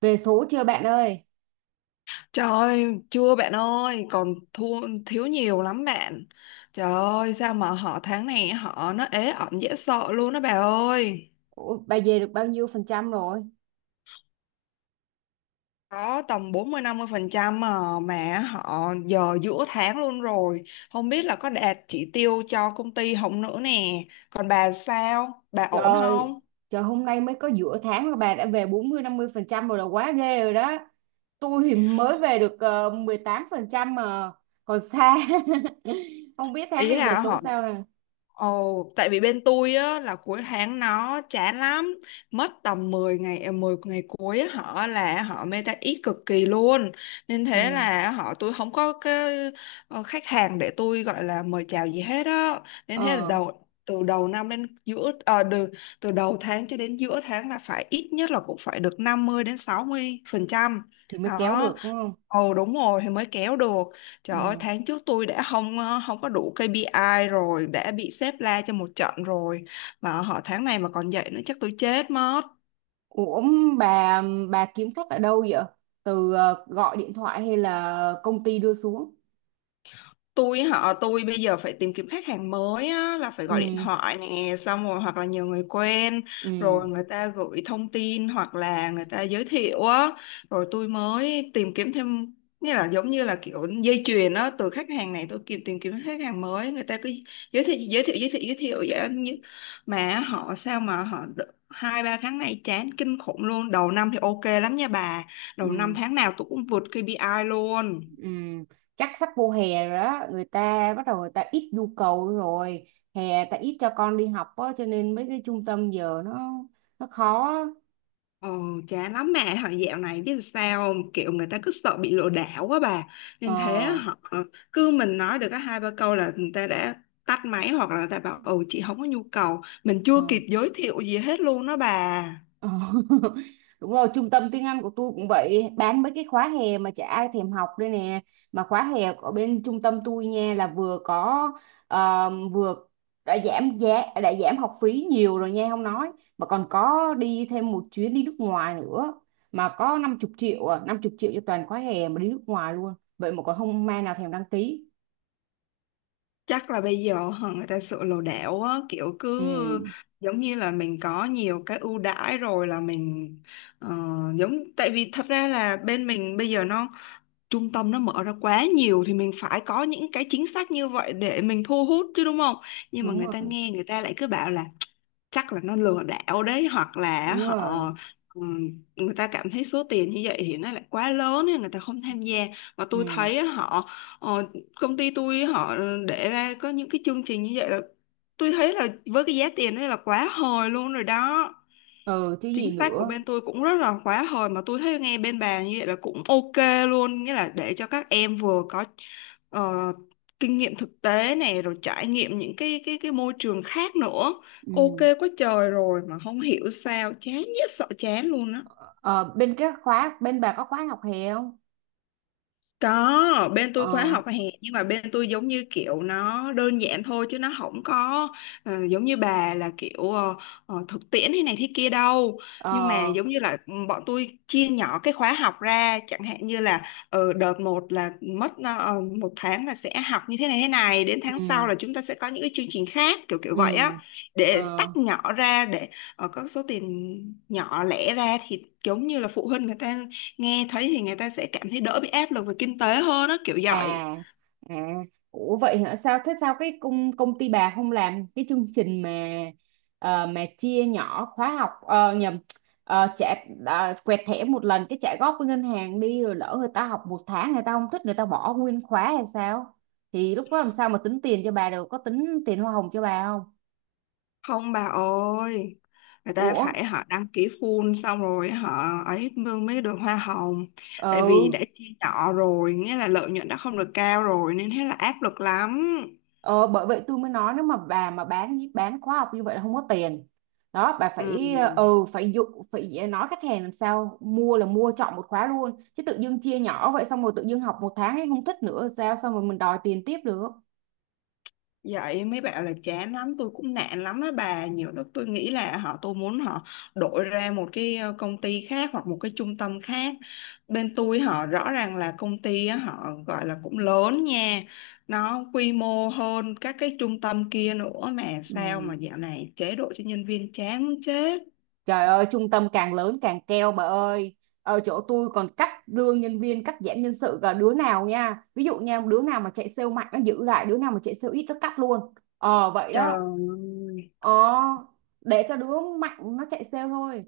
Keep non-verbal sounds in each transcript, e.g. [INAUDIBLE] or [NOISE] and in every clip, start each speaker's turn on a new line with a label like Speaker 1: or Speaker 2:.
Speaker 1: Về số chưa bạn ơi?
Speaker 2: Trời ơi, chưa bạn ơi, còn thua thiếu nhiều lắm bạn. Trời ơi, sao mà họ tháng này họ nó ế ẩm dễ sợ luôn đó bà ơi.
Speaker 1: Ủa, bà về được bao nhiêu phần trăm rồi?
Speaker 2: Có tầm bốn mươi mươi năm phần trăm mà họ giờ giữa tháng luôn rồi. Không biết là có đạt chỉ tiêu cho công ty không nữa nè. Còn bà sao? Bà ổn
Speaker 1: Trời
Speaker 2: không?
Speaker 1: trời hôm nay mới có giữa tháng mà bà đã về bốn mươi năm mươi phần trăm rồi là quá ghê rồi đó. Tôi thì mới về được 18 phần trăm mà còn xa. [LAUGHS] Không biết tháng
Speaker 2: Ý
Speaker 1: này về
Speaker 2: là
Speaker 1: số
Speaker 2: họ
Speaker 1: sao nè.
Speaker 2: Ồ, tại vì bên tôi á là cuối tháng nó chán lắm, mất tầm 10 ngày cuối á, họ là họ meta ít cực kỳ luôn. Nên thế
Speaker 1: Ừ.
Speaker 2: là họ tôi không có cái khách hàng để tôi gọi là mời chào gì hết á. Nên thế là
Speaker 1: Ờ
Speaker 2: từ đầu năm đến giữa từ đầu tháng cho đến giữa tháng là phải ít nhất là cũng phải được 50% đến 60%.
Speaker 1: thì mới kéo
Speaker 2: Đó.
Speaker 1: được đúng không?
Speaker 2: Ồ đúng rồi thì mới kéo được. Trời ơi,
Speaker 1: Ừ.
Speaker 2: tháng trước tôi đã không có đủ KPI rồi, đã bị sếp la cho một trận rồi. Mà họ tháng này mà còn vậy nữa chắc tôi chết mất.
Speaker 1: Ủa, bà bà kiếm khách ở đâu vậy? Từ gọi điện thoại hay là công ty đưa xuống?
Speaker 2: Tôi bây giờ phải tìm kiếm khách hàng mới á, là phải gọi điện
Speaker 1: Ừ.
Speaker 2: thoại nè, xong rồi hoặc là nhờ người quen,
Speaker 1: Ừ.
Speaker 2: rồi người ta gửi thông tin hoặc là người ta giới thiệu á, rồi tôi mới tìm kiếm thêm. Nghĩa là giống như là kiểu dây chuyền á, từ khách hàng này tôi kịp tìm kiếm khách hàng mới, người ta cứ giới thiệu giới thiệu giới thiệu giới thiệu vậy á. Mà họ sao mà họ hai ba tháng nay chán kinh khủng luôn. Đầu năm thì ok lắm nha bà, đầu năm
Speaker 1: Ừ.
Speaker 2: tháng nào tôi cũng vượt KPI luôn.
Speaker 1: Ừm, Chắc sắp vô hè rồi đó, người ta bắt đầu người ta ít nhu cầu rồi, hè ta ít cho con đi học á, cho nên mấy cái trung tâm giờ nó khó á.
Speaker 2: Ờ, chán lắm mẹ thằng dạo này biết sao không? Kiểu người ta cứ sợ bị lừa đảo quá bà, nên thế
Speaker 1: Ờ
Speaker 2: họ cứ mình nói được cái hai ba câu là người ta đã tắt máy, hoặc là người ta bảo ừ chị không có nhu cầu, mình
Speaker 1: ờ.
Speaker 2: chưa kịp giới thiệu gì hết luôn đó bà.
Speaker 1: Ờ. [LAUGHS] Đúng rồi, trung tâm tiếng Anh của tôi cũng vậy, bán mấy cái khóa hè mà chả ai thèm học đây nè. Mà khóa hè ở bên trung tâm tôi nha là vừa có vừa đã giảm giá, đã giảm học phí nhiều rồi nha không nói, mà còn có đi thêm một chuyến đi nước ngoài nữa, mà có 50 triệu à, 50 triệu cho toàn khóa hè mà đi nước ngoài luôn. Vậy mà còn không ai nào thèm đăng ký.
Speaker 2: Chắc là bây giờ hả, người ta sợ lừa đảo á, kiểu
Speaker 1: Ừ,
Speaker 2: cứ giống như là mình có nhiều cái ưu đãi rồi là mình ờ, giống, tại vì thật ra là bên mình bây giờ nó, trung tâm nó mở ra quá nhiều thì mình phải có những cái chính sách như vậy để mình thu hút chứ, đúng không? Nhưng mà
Speaker 1: đúng
Speaker 2: người ta
Speaker 1: rồi,
Speaker 2: nghe người ta lại cứ bảo là chắc là nó lừa đảo đấy, hoặc là
Speaker 1: đúng rồi.
Speaker 2: họ người ta cảm thấy số tiền như vậy thì nó lại quá lớn nên người ta không tham gia. Mà tôi
Speaker 1: Ừ,
Speaker 2: thấy á, họ ờ, công ty tôi họ để ra có những cái chương trình như vậy là tôi thấy là với cái giá tiền đó là quá hời luôn rồi đó.
Speaker 1: ừ chứ gì
Speaker 2: Chính sách của
Speaker 1: nữa.
Speaker 2: bên tôi cũng rất là khóa hồi mà tôi thấy nghe bên bà như vậy là cũng ok luôn, nghĩa là để cho các em vừa có ờ, kinh nghiệm thực tế này, rồi trải nghiệm những cái môi trường khác nữa.
Speaker 1: Ừ.
Speaker 2: Ok quá trời rồi mà không hiểu sao chán nhất sợ chán luôn á.
Speaker 1: Ờ, bên cái khóa bên bà có khóa học hè không?
Speaker 2: Có, bên tôi khóa
Speaker 1: Ờ
Speaker 2: học hè, nhưng mà bên tôi giống như kiểu nó đơn giản thôi chứ nó không có giống như bà là kiểu thực tiễn thế này thế kia đâu. Nhưng mà
Speaker 1: ờ
Speaker 2: giống như là bọn tôi chia nhỏ cái khóa học ra, chẳng hạn như là đợt một là mất một tháng là sẽ học như thế này thế này, đến tháng sau
Speaker 1: ừ
Speaker 2: là chúng ta sẽ có những cái chương trình khác kiểu kiểu
Speaker 1: ừ
Speaker 2: vậy á, để
Speaker 1: ờ
Speaker 2: tách nhỏ ra để có số tiền nhỏ lẻ ra thì giống như là phụ huynh người ta nghe thấy thì người ta sẽ cảm thấy đỡ bị áp lực về kinh tế hơn đó kiểu vậy.
Speaker 1: à à. Ủa vậy hả? Sao thế, sao cái công công ty bà không làm cái chương trình mà mà chia nhỏ khóa học nhầm trả quẹt thẻ một lần cái trả góp với ngân hàng đi, rồi lỡ người ta học một tháng người ta không thích người ta bỏ nguyên khóa hay sao? Thì lúc đó làm sao mà tính tiền cho bà được? Có tính tiền hoa hồng cho bà không?
Speaker 2: Không bà ơi, người ta
Speaker 1: Ủa?
Speaker 2: phải họ đăng ký full xong rồi họ ấy mới mới được hoa hồng. Tại vì đã
Speaker 1: Ừ.
Speaker 2: chia nhỏ rồi nghĩa là lợi nhuận đã không được cao rồi nên thế là áp lực lắm.
Speaker 1: Ờ, bởi vậy tôi mới nói nếu mà bà mà bán khóa học như vậy là không có tiền. Đó bà
Speaker 2: Ừ.
Speaker 1: phải phải dụ, phải nói khách hàng làm sao mua là mua chọn một khóa luôn chứ tự dưng chia nhỏ vậy, xong rồi tự dưng học một tháng ấy không thích nữa sao, xong rồi mình đòi tiền tiếp được.
Speaker 2: Vậy mấy bạn là chán lắm, tôi cũng nản lắm đó bà. Nhiều lúc tôi nghĩ là họ tôi muốn họ đổi ra một cái công ty khác hoặc một cái trung tâm khác. Bên tôi họ rõ ràng là công ty á, họ gọi là cũng lớn nha. Nó quy mô hơn các cái trung tâm kia nữa mà
Speaker 1: Ừ.
Speaker 2: sao mà dạo này chế độ cho nhân viên chán muốn chết.
Speaker 1: Trời ơi, trung tâm càng lớn càng keo bà ơi. Ở chỗ tôi còn cắt lương nhân viên, cắt giảm nhân sự, cả đứa nào nha, ví dụ nha, đứa nào mà chạy sale mạnh nó giữ lại, đứa nào mà chạy sale ít nó cắt luôn, ờ vậy
Speaker 2: Trời
Speaker 1: đó.
Speaker 2: ơi,
Speaker 1: Ờ, để cho đứa mạnh nó chạy sale thôi.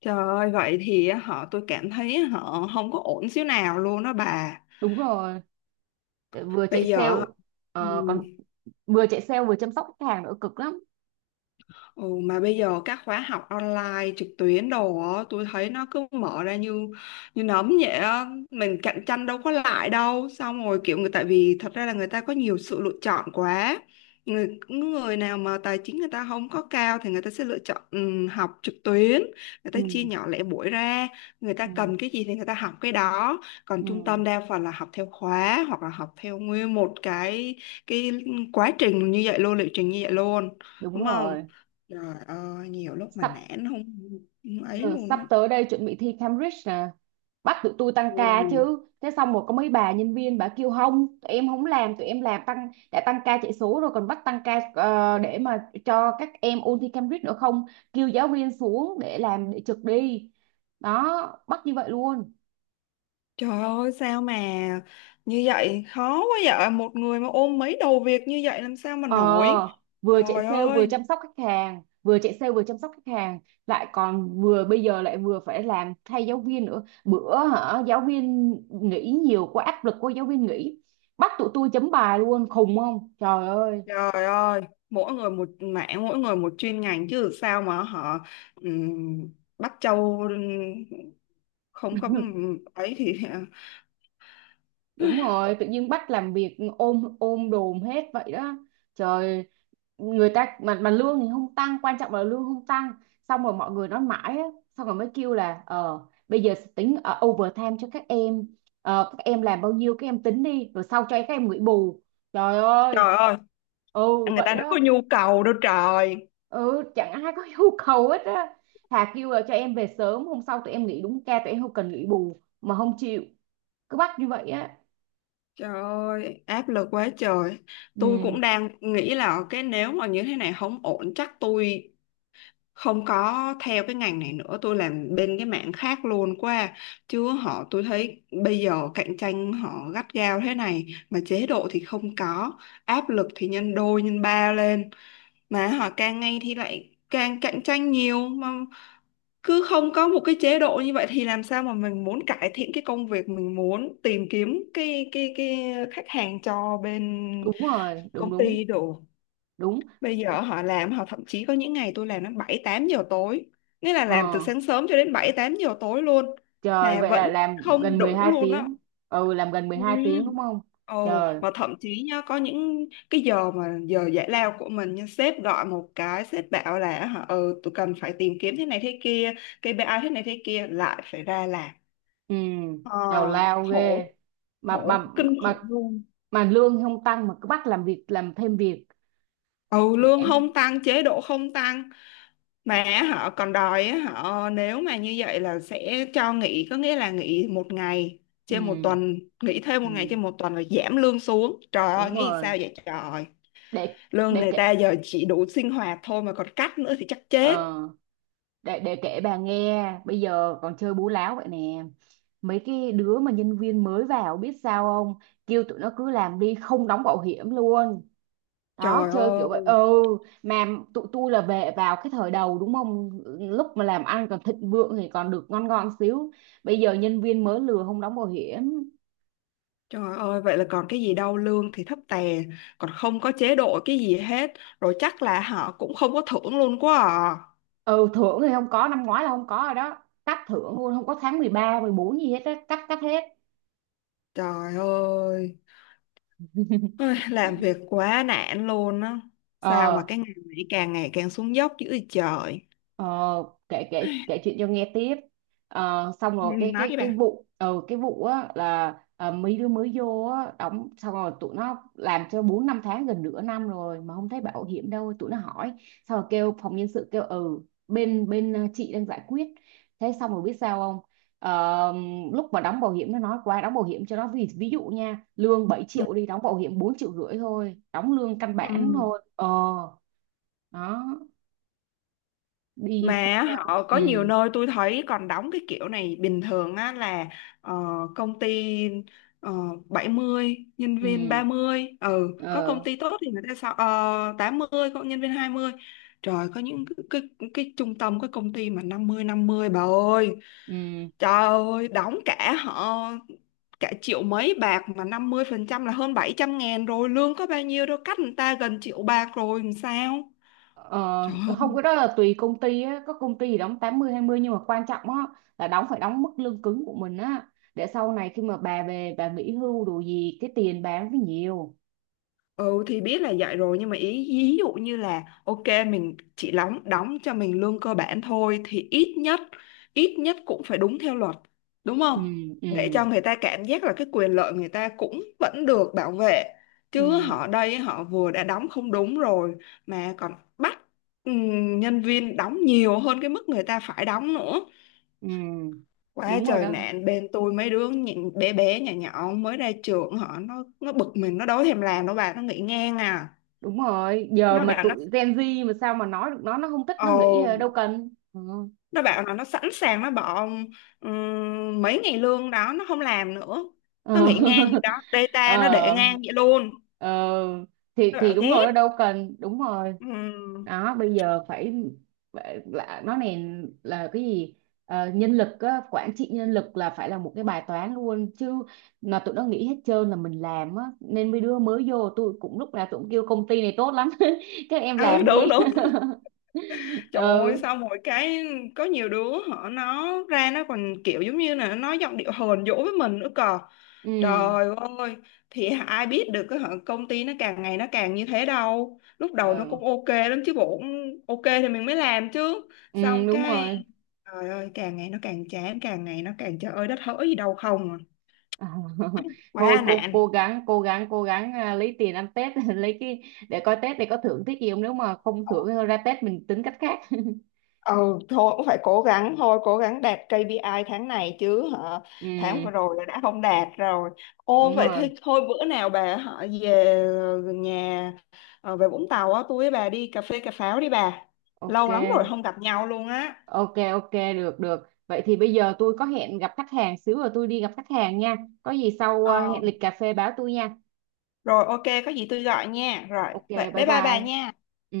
Speaker 2: trời ơi, vậy thì họ tôi cảm thấy họ không có ổn xíu nào luôn đó bà.
Speaker 1: Đúng rồi, vừa chạy
Speaker 2: Bây
Speaker 1: sale,
Speaker 2: giờ ừ,
Speaker 1: còn vừa chạy sale vừa chăm sóc khách hàng nữa, cực lắm.
Speaker 2: Ừ, Mà bây giờ các khóa học online trực tuyến đồ á, tôi thấy nó cứ mở ra như như nấm vậy á, mình cạnh tranh đâu có lại đâu. Xong rồi kiểu người, tại vì thật ra là người ta có nhiều sự lựa chọn quá. Người Người nào mà tài chính người ta không có cao thì người ta sẽ lựa chọn học trực tuyến, người ta chia
Speaker 1: Ừ,
Speaker 2: nhỏ lẻ buổi ra, người ta
Speaker 1: ừ,
Speaker 2: cần cái gì thì người ta học cái đó. Còn trung
Speaker 1: ừ,
Speaker 2: tâm đa phần là học theo khóa hoặc là học theo nguyên một cái quá trình như vậy luôn, liệu trình như vậy luôn,
Speaker 1: đúng
Speaker 2: đúng không?
Speaker 1: rồi.
Speaker 2: Trời ơi, nhiều lúc mà
Speaker 1: sắp
Speaker 2: nản không, không ấy
Speaker 1: giờ
Speaker 2: luôn
Speaker 1: sắp
Speaker 2: á.
Speaker 1: tới đây chuẩn bị thi Cambridge nè, bắt tụi tôi tăng
Speaker 2: Ừ.
Speaker 1: ca chứ thế, xong rồi có mấy bà nhân viên bà kêu không, tụi em không làm, tụi em làm tăng đã tăng ca chạy số rồi còn bắt tăng ca để mà cho các em ôn thi Cambridge nữa không, kêu giáo viên xuống để làm để trực đi. Đó, bắt như vậy luôn.
Speaker 2: Trời ơi sao mà như vậy khó quá vậy, một người mà ôm mấy đầu việc như vậy làm sao mà
Speaker 1: Ờ,
Speaker 2: nổi.
Speaker 1: vừa chạy
Speaker 2: Trời
Speaker 1: sale vừa
Speaker 2: ơi,
Speaker 1: chăm sóc khách hàng, vừa chạy sale vừa chăm sóc khách hàng, lại còn vừa bây giờ lại vừa phải làm thay giáo viên nữa. Bữa hả, giáo viên nghỉ nhiều quá, áp lực của giáo viên nghỉ, bắt tụi tôi chấm bài luôn, khùng không? Trời ơi.
Speaker 2: trời ơi, mỗi người một mảng, mỗi người một chuyên ngành chứ, sao mà họ ừm, bắt châu không có
Speaker 1: [LAUGHS]
Speaker 2: ấy thì
Speaker 1: Đúng
Speaker 2: [LAUGHS]
Speaker 1: rồi, tự nhiên bắt làm việc ôm ôm đồm hết vậy đó. Trời, người ta mà lương thì không tăng, quan trọng là lương không tăng, xong rồi mọi người nói mãi á, xong rồi mới kêu là ờ bây giờ tính overtime cho các em. Ờ, các em làm bao nhiêu các em tính đi rồi sau cho các em nghỉ bù. Trời ơi.
Speaker 2: trời ơi,
Speaker 1: Ừ
Speaker 2: người
Speaker 1: vậy
Speaker 2: ta đâu có
Speaker 1: đó.
Speaker 2: nhu cầu đâu trời.
Speaker 1: Ừ chẳng ai có [LAUGHS] nhu cầu hết á. Thà kêu là cho em về sớm, hôm sau tụi em nghỉ đúng ca, tụi em không cần nghỉ bù mà không chịu, cứ bắt như vậy á.
Speaker 2: Trời ơi, áp lực quá trời. Tôi
Speaker 1: Ừ,
Speaker 2: cũng đang nghĩ là cái nếu mà như thế này không ổn chắc tôi không có theo cái ngành này nữa, tôi làm bên cái mảng khác luôn qua. Chứ họ tôi thấy bây giờ cạnh tranh họ gắt gao thế này mà chế độ thì không có, áp lực thì nhân đôi nhân ba lên, mà họ càng ngày thì lại càng cạnh tranh nhiều, mà cứ không có một cái chế độ như vậy thì làm sao mà mình muốn cải thiện cái công việc, mình muốn tìm kiếm cái khách hàng cho bên
Speaker 1: đúng rồi, đúng
Speaker 2: công
Speaker 1: đúng.
Speaker 2: ty đủ.
Speaker 1: Đúng.
Speaker 2: Bây giờ họ làm họ thậm chí có những ngày tôi làm đến 7-8 giờ tối, nghĩa là
Speaker 1: Ờ
Speaker 2: làm từ sáng sớm cho đến 7-8 giờ tối luôn
Speaker 1: trời,
Speaker 2: mà
Speaker 1: vậy là
Speaker 2: vẫn
Speaker 1: làm
Speaker 2: không
Speaker 1: gần mười
Speaker 2: đủ
Speaker 1: hai
Speaker 2: luôn á.
Speaker 1: tiếng. Ừ, làm gần mười hai tiếng đúng
Speaker 2: Ừ.
Speaker 1: không.
Speaker 2: Ồ,
Speaker 1: Trời.
Speaker 2: mà thậm chí nhá, có những cái giờ mà giờ giải lao của mình nhưng sếp gọi một cái sếp bảo là hả, tụi cần phải tìm kiếm thế này thế kia, KPI thế này thế kia lại phải ra làm
Speaker 1: Ừ,
Speaker 2: ờ,
Speaker 1: tào lao ghê.
Speaker 2: khổ
Speaker 1: mà mà
Speaker 2: khổ kinh khủng
Speaker 1: mà
Speaker 2: luôn.
Speaker 1: mà lương không tăng mà cứ bắt làm việc làm thêm việc.
Speaker 2: Ừ, lương
Speaker 1: Nhẽm.
Speaker 2: không tăng, chế độ không tăng, mà họ còn đòi á, họ nếu mà như vậy là sẽ cho nghỉ, có nghĩa là nghỉ một ngày trên một
Speaker 1: Ừ.
Speaker 2: tuần, nghỉ thêm một ngày
Speaker 1: Ừ
Speaker 2: trên một tuần rồi giảm lương xuống, trời ơi
Speaker 1: đúng
Speaker 2: nghĩ
Speaker 1: rồi.
Speaker 2: sao vậy trời.
Speaker 1: để
Speaker 2: Lương
Speaker 1: để
Speaker 2: người
Speaker 1: kể
Speaker 2: ta giờ chỉ đủ sinh hoạt thôi mà còn cắt nữa thì chắc chết.
Speaker 1: ờ để kể bà nghe bây giờ còn chơi bú láo vậy nè. Mấy cái đứa mà nhân viên mới vào biết sao không, kêu tụi nó cứ làm đi không đóng bảo hiểm luôn. Đó,
Speaker 2: Trời
Speaker 1: chơi kiểu vậy.
Speaker 2: ơi,
Speaker 1: Ừ, mà tụi tôi là về vào cái thời đầu đúng không, lúc mà làm ăn còn thịnh vượng thì còn được ngon ngon xíu, bây giờ nhân viên mới lừa không đóng bảo hiểm.
Speaker 2: trời ơi, vậy là còn cái gì đâu, lương thì thấp tè, còn không có chế độ cái gì hết, rồi chắc là họ cũng không có thưởng luôn quá à.
Speaker 1: Ừ, thưởng thì không có, năm ngoái là không có rồi đó, cắt thưởng luôn, không có tháng mười ba mười bốn gì hết á, cắt cắt hết.
Speaker 2: Trời ơi. Ôi, làm việc quá nản luôn á. Sao mà
Speaker 1: Ờ.
Speaker 2: cái ngành này càng ngày càng xuống dốc dữ vậy trời.
Speaker 1: Ờ, kể kể kể chuyện cho nghe tiếp. Ờ, xong
Speaker 2: Ừ,
Speaker 1: rồi cái
Speaker 2: nói
Speaker 1: cái
Speaker 2: đi
Speaker 1: cái
Speaker 2: bà.
Speaker 1: vụ cái vụ á là ờ, mấy đứa mới vô á đóng xong rồi tụi nó làm cho bốn năm tháng, gần nửa năm rồi mà không thấy bảo hiểm đâu, tụi nó hỏi, xong rồi kêu phòng nhân sự kêu ừ bên bên ờ, chị đang giải quyết. Thế xong rồi biết sao không, ờ, lúc mà đóng bảo hiểm nó nói qua đóng bảo hiểm cho nó, ví dụ nha lương 7
Speaker 2: Ừ.
Speaker 1: triệu đi, đóng bảo hiểm 4 triệu rưỡi thôi, đóng lương căn
Speaker 2: Ừ.
Speaker 1: bản thôi ờ. Đó đi sao
Speaker 2: Mà
Speaker 1: sao
Speaker 2: họ có
Speaker 1: ừ
Speaker 2: nhiều nơi tôi thấy còn đóng cái kiểu này bình thường á, là ờ, công ty ờ, 70 nhân viên
Speaker 1: ừ
Speaker 2: ba mươi, có công
Speaker 1: ờ
Speaker 2: ty tốt thì người ta sao 80 có nhân viên hai mươi. Trời, có những cái trung tâm cái công ty mà 50/50 bà ơi.
Speaker 1: ừ
Speaker 2: Trời ơi đóng cả triệu mấy bạc mà 50% là hơn 700.000 rồi, lương có bao nhiêu đâu, cắt người ta gần triệu bạc rồi làm sao.
Speaker 1: ờ,
Speaker 2: Trời.
Speaker 1: không cái đó là tùy công ty á, có công ty thì đóng tám mươi hai mươi, nhưng mà quan trọng á là đóng phải đóng mức lương cứng của mình á, để sau này khi mà bà về bà nghỉ hưu đồ gì cái tiền bà nó phải nhiều.
Speaker 2: Ừ thì biết là vậy rồi nhưng mà ý ví dụ như là ok, mình chỉ đóng đóng cho mình lương cơ bản thôi thì ít nhất, ít nhất cũng phải đúng theo luật, đúng
Speaker 1: Ừ
Speaker 2: không?
Speaker 1: ừ
Speaker 2: Để cho người ta cảm giác là cái quyền lợi người ta cũng vẫn được bảo vệ, chứ
Speaker 1: ừ
Speaker 2: họ đây họ vừa đã đóng không đúng rồi mà còn bắt nhân viên đóng nhiều hơn cái mức người ta phải đóng nữa.
Speaker 1: ừ
Speaker 2: Quá
Speaker 1: đúng rồi
Speaker 2: trời
Speaker 1: đó.
Speaker 2: nạn bên tôi, mấy đứa nhìn bé bé nhỏ nhỏ mới ra trường họ nó bực mình, nó đâu thèm làm đâu bà, nó nghỉ ngang à.
Speaker 1: Đúng rồi, giờ
Speaker 2: nó
Speaker 1: mà
Speaker 2: bảo nó
Speaker 1: tụi Gen Z mà sao mà nói được, nó không thích, nó
Speaker 2: ồ
Speaker 1: nghĩ ờ, đâu cần ừ.
Speaker 2: nó bảo là nó sẵn sàng nó bỏ mấy ngày lương đó nó không làm nữa,
Speaker 1: Ờ.
Speaker 2: nó nghỉ ngang vậy
Speaker 1: [LAUGHS]
Speaker 2: đó,
Speaker 1: Ờ
Speaker 2: data nó để ngang vậy luôn.
Speaker 1: ờ,
Speaker 2: Nó
Speaker 1: thì
Speaker 2: bảo
Speaker 1: đúng rồi
Speaker 2: ghét.
Speaker 1: đó, đâu cần, đúng rồi
Speaker 2: Ừm,
Speaker 1: đó. Bây giờ phải là nó này là cái gì. Ờ, nhân lực á, quản trị nhân lực là phải là một cái bài toán luôn chứ, mà tụi nó nghĩ hết trơn là mình làm á, nên mấy đứa mới vô tôi cũng lúc nào tụi cũng kêu công ty này tốt lắm [LAUGHS] các em
Speaker 2: ừ,
Speaker 1: làm đi.
Speaker 2: đúng đúng.
Speaker 1: [LAUGHS]
Speaker 2: Trời ơi
Speaker 1: Ừ
Speaker 2: sao mỗi cái, có nhiều đứa họ nó ra nó còn kiểu giống như là nó nói giọng điệu hờn dỗi với mình nữa cờ,
Speaker 1: ừ
Speaker 2: trời ơi, thì ai biết được cái họ công ty nó càng ngày nó càng như thế đâu, lúc đầu nó
Speaker 1: ừ
Speaker 2: cũng ok lắm chứ bộ, cũng ok thì mình mới làm chứ,
Speaker 1: ừ,
Speaker 2: xong
Speaker 1: đúng
Speaker 2: cái.
Speaker 1: rồi.
Speaker 2: Trời ơi, càng ngày nó càng chán, càng ngày nó càng trời ơi đất hỡi gì đâu không à.
Speaker 1: À, [LAUGHS] thôi
Speaker 2: Quá
Speaker 1: cô
Speaker 2: nạn.
Speaker 1: cố gắng, cố gắng à, lấy tiền ăn Tết [LAUGHS] lấy cái, để coi Tết để có thưởng Tết gì không, nếu mà không thưởng thì thôi ra Tết mình tính cách khác.
Speaker 2: Ừ thôi cũng phải cố gắng, thôi cố gắng đạt KPI tháng này chứ hả.
Speaker 1: [LAUGHS] Ừ
Speaker 2: Tháng vừa rồi là đã không đạt rồi. Ô
Speaker 1: đúng
Speaker 2: vậy
Speaker 1: rồi.
Speaker 2: thì thôi bữa nào bà họ về nhà về Vũng Tàu á, tôi với bà đi cà phê cà pháo đi bà,
Speaker 1: Ok
Speaker 2: lâu lắm rồi không gặp nhau luôn á.
Speaker 1: ok Ok, được được, vậy thì bây giờ tôi có hẹn gặp khách hàng xíu rồi, tôi đi gặp khách hàng nha. Có gì sau à,
Speaker 2: ờ
Speaker 1: hẹn lịch cà phê báo tôi nha.
Speaker 2: Rồi ok, có gì tôi gọi nha, rồi
Speaker 1: Ok,
Speaker 2: vậy
Speaker 1: bye
Speaker 2: bye
Speaker 1: bye.
Speaker 2: bye bà nha.
Speaker 1: Ừ.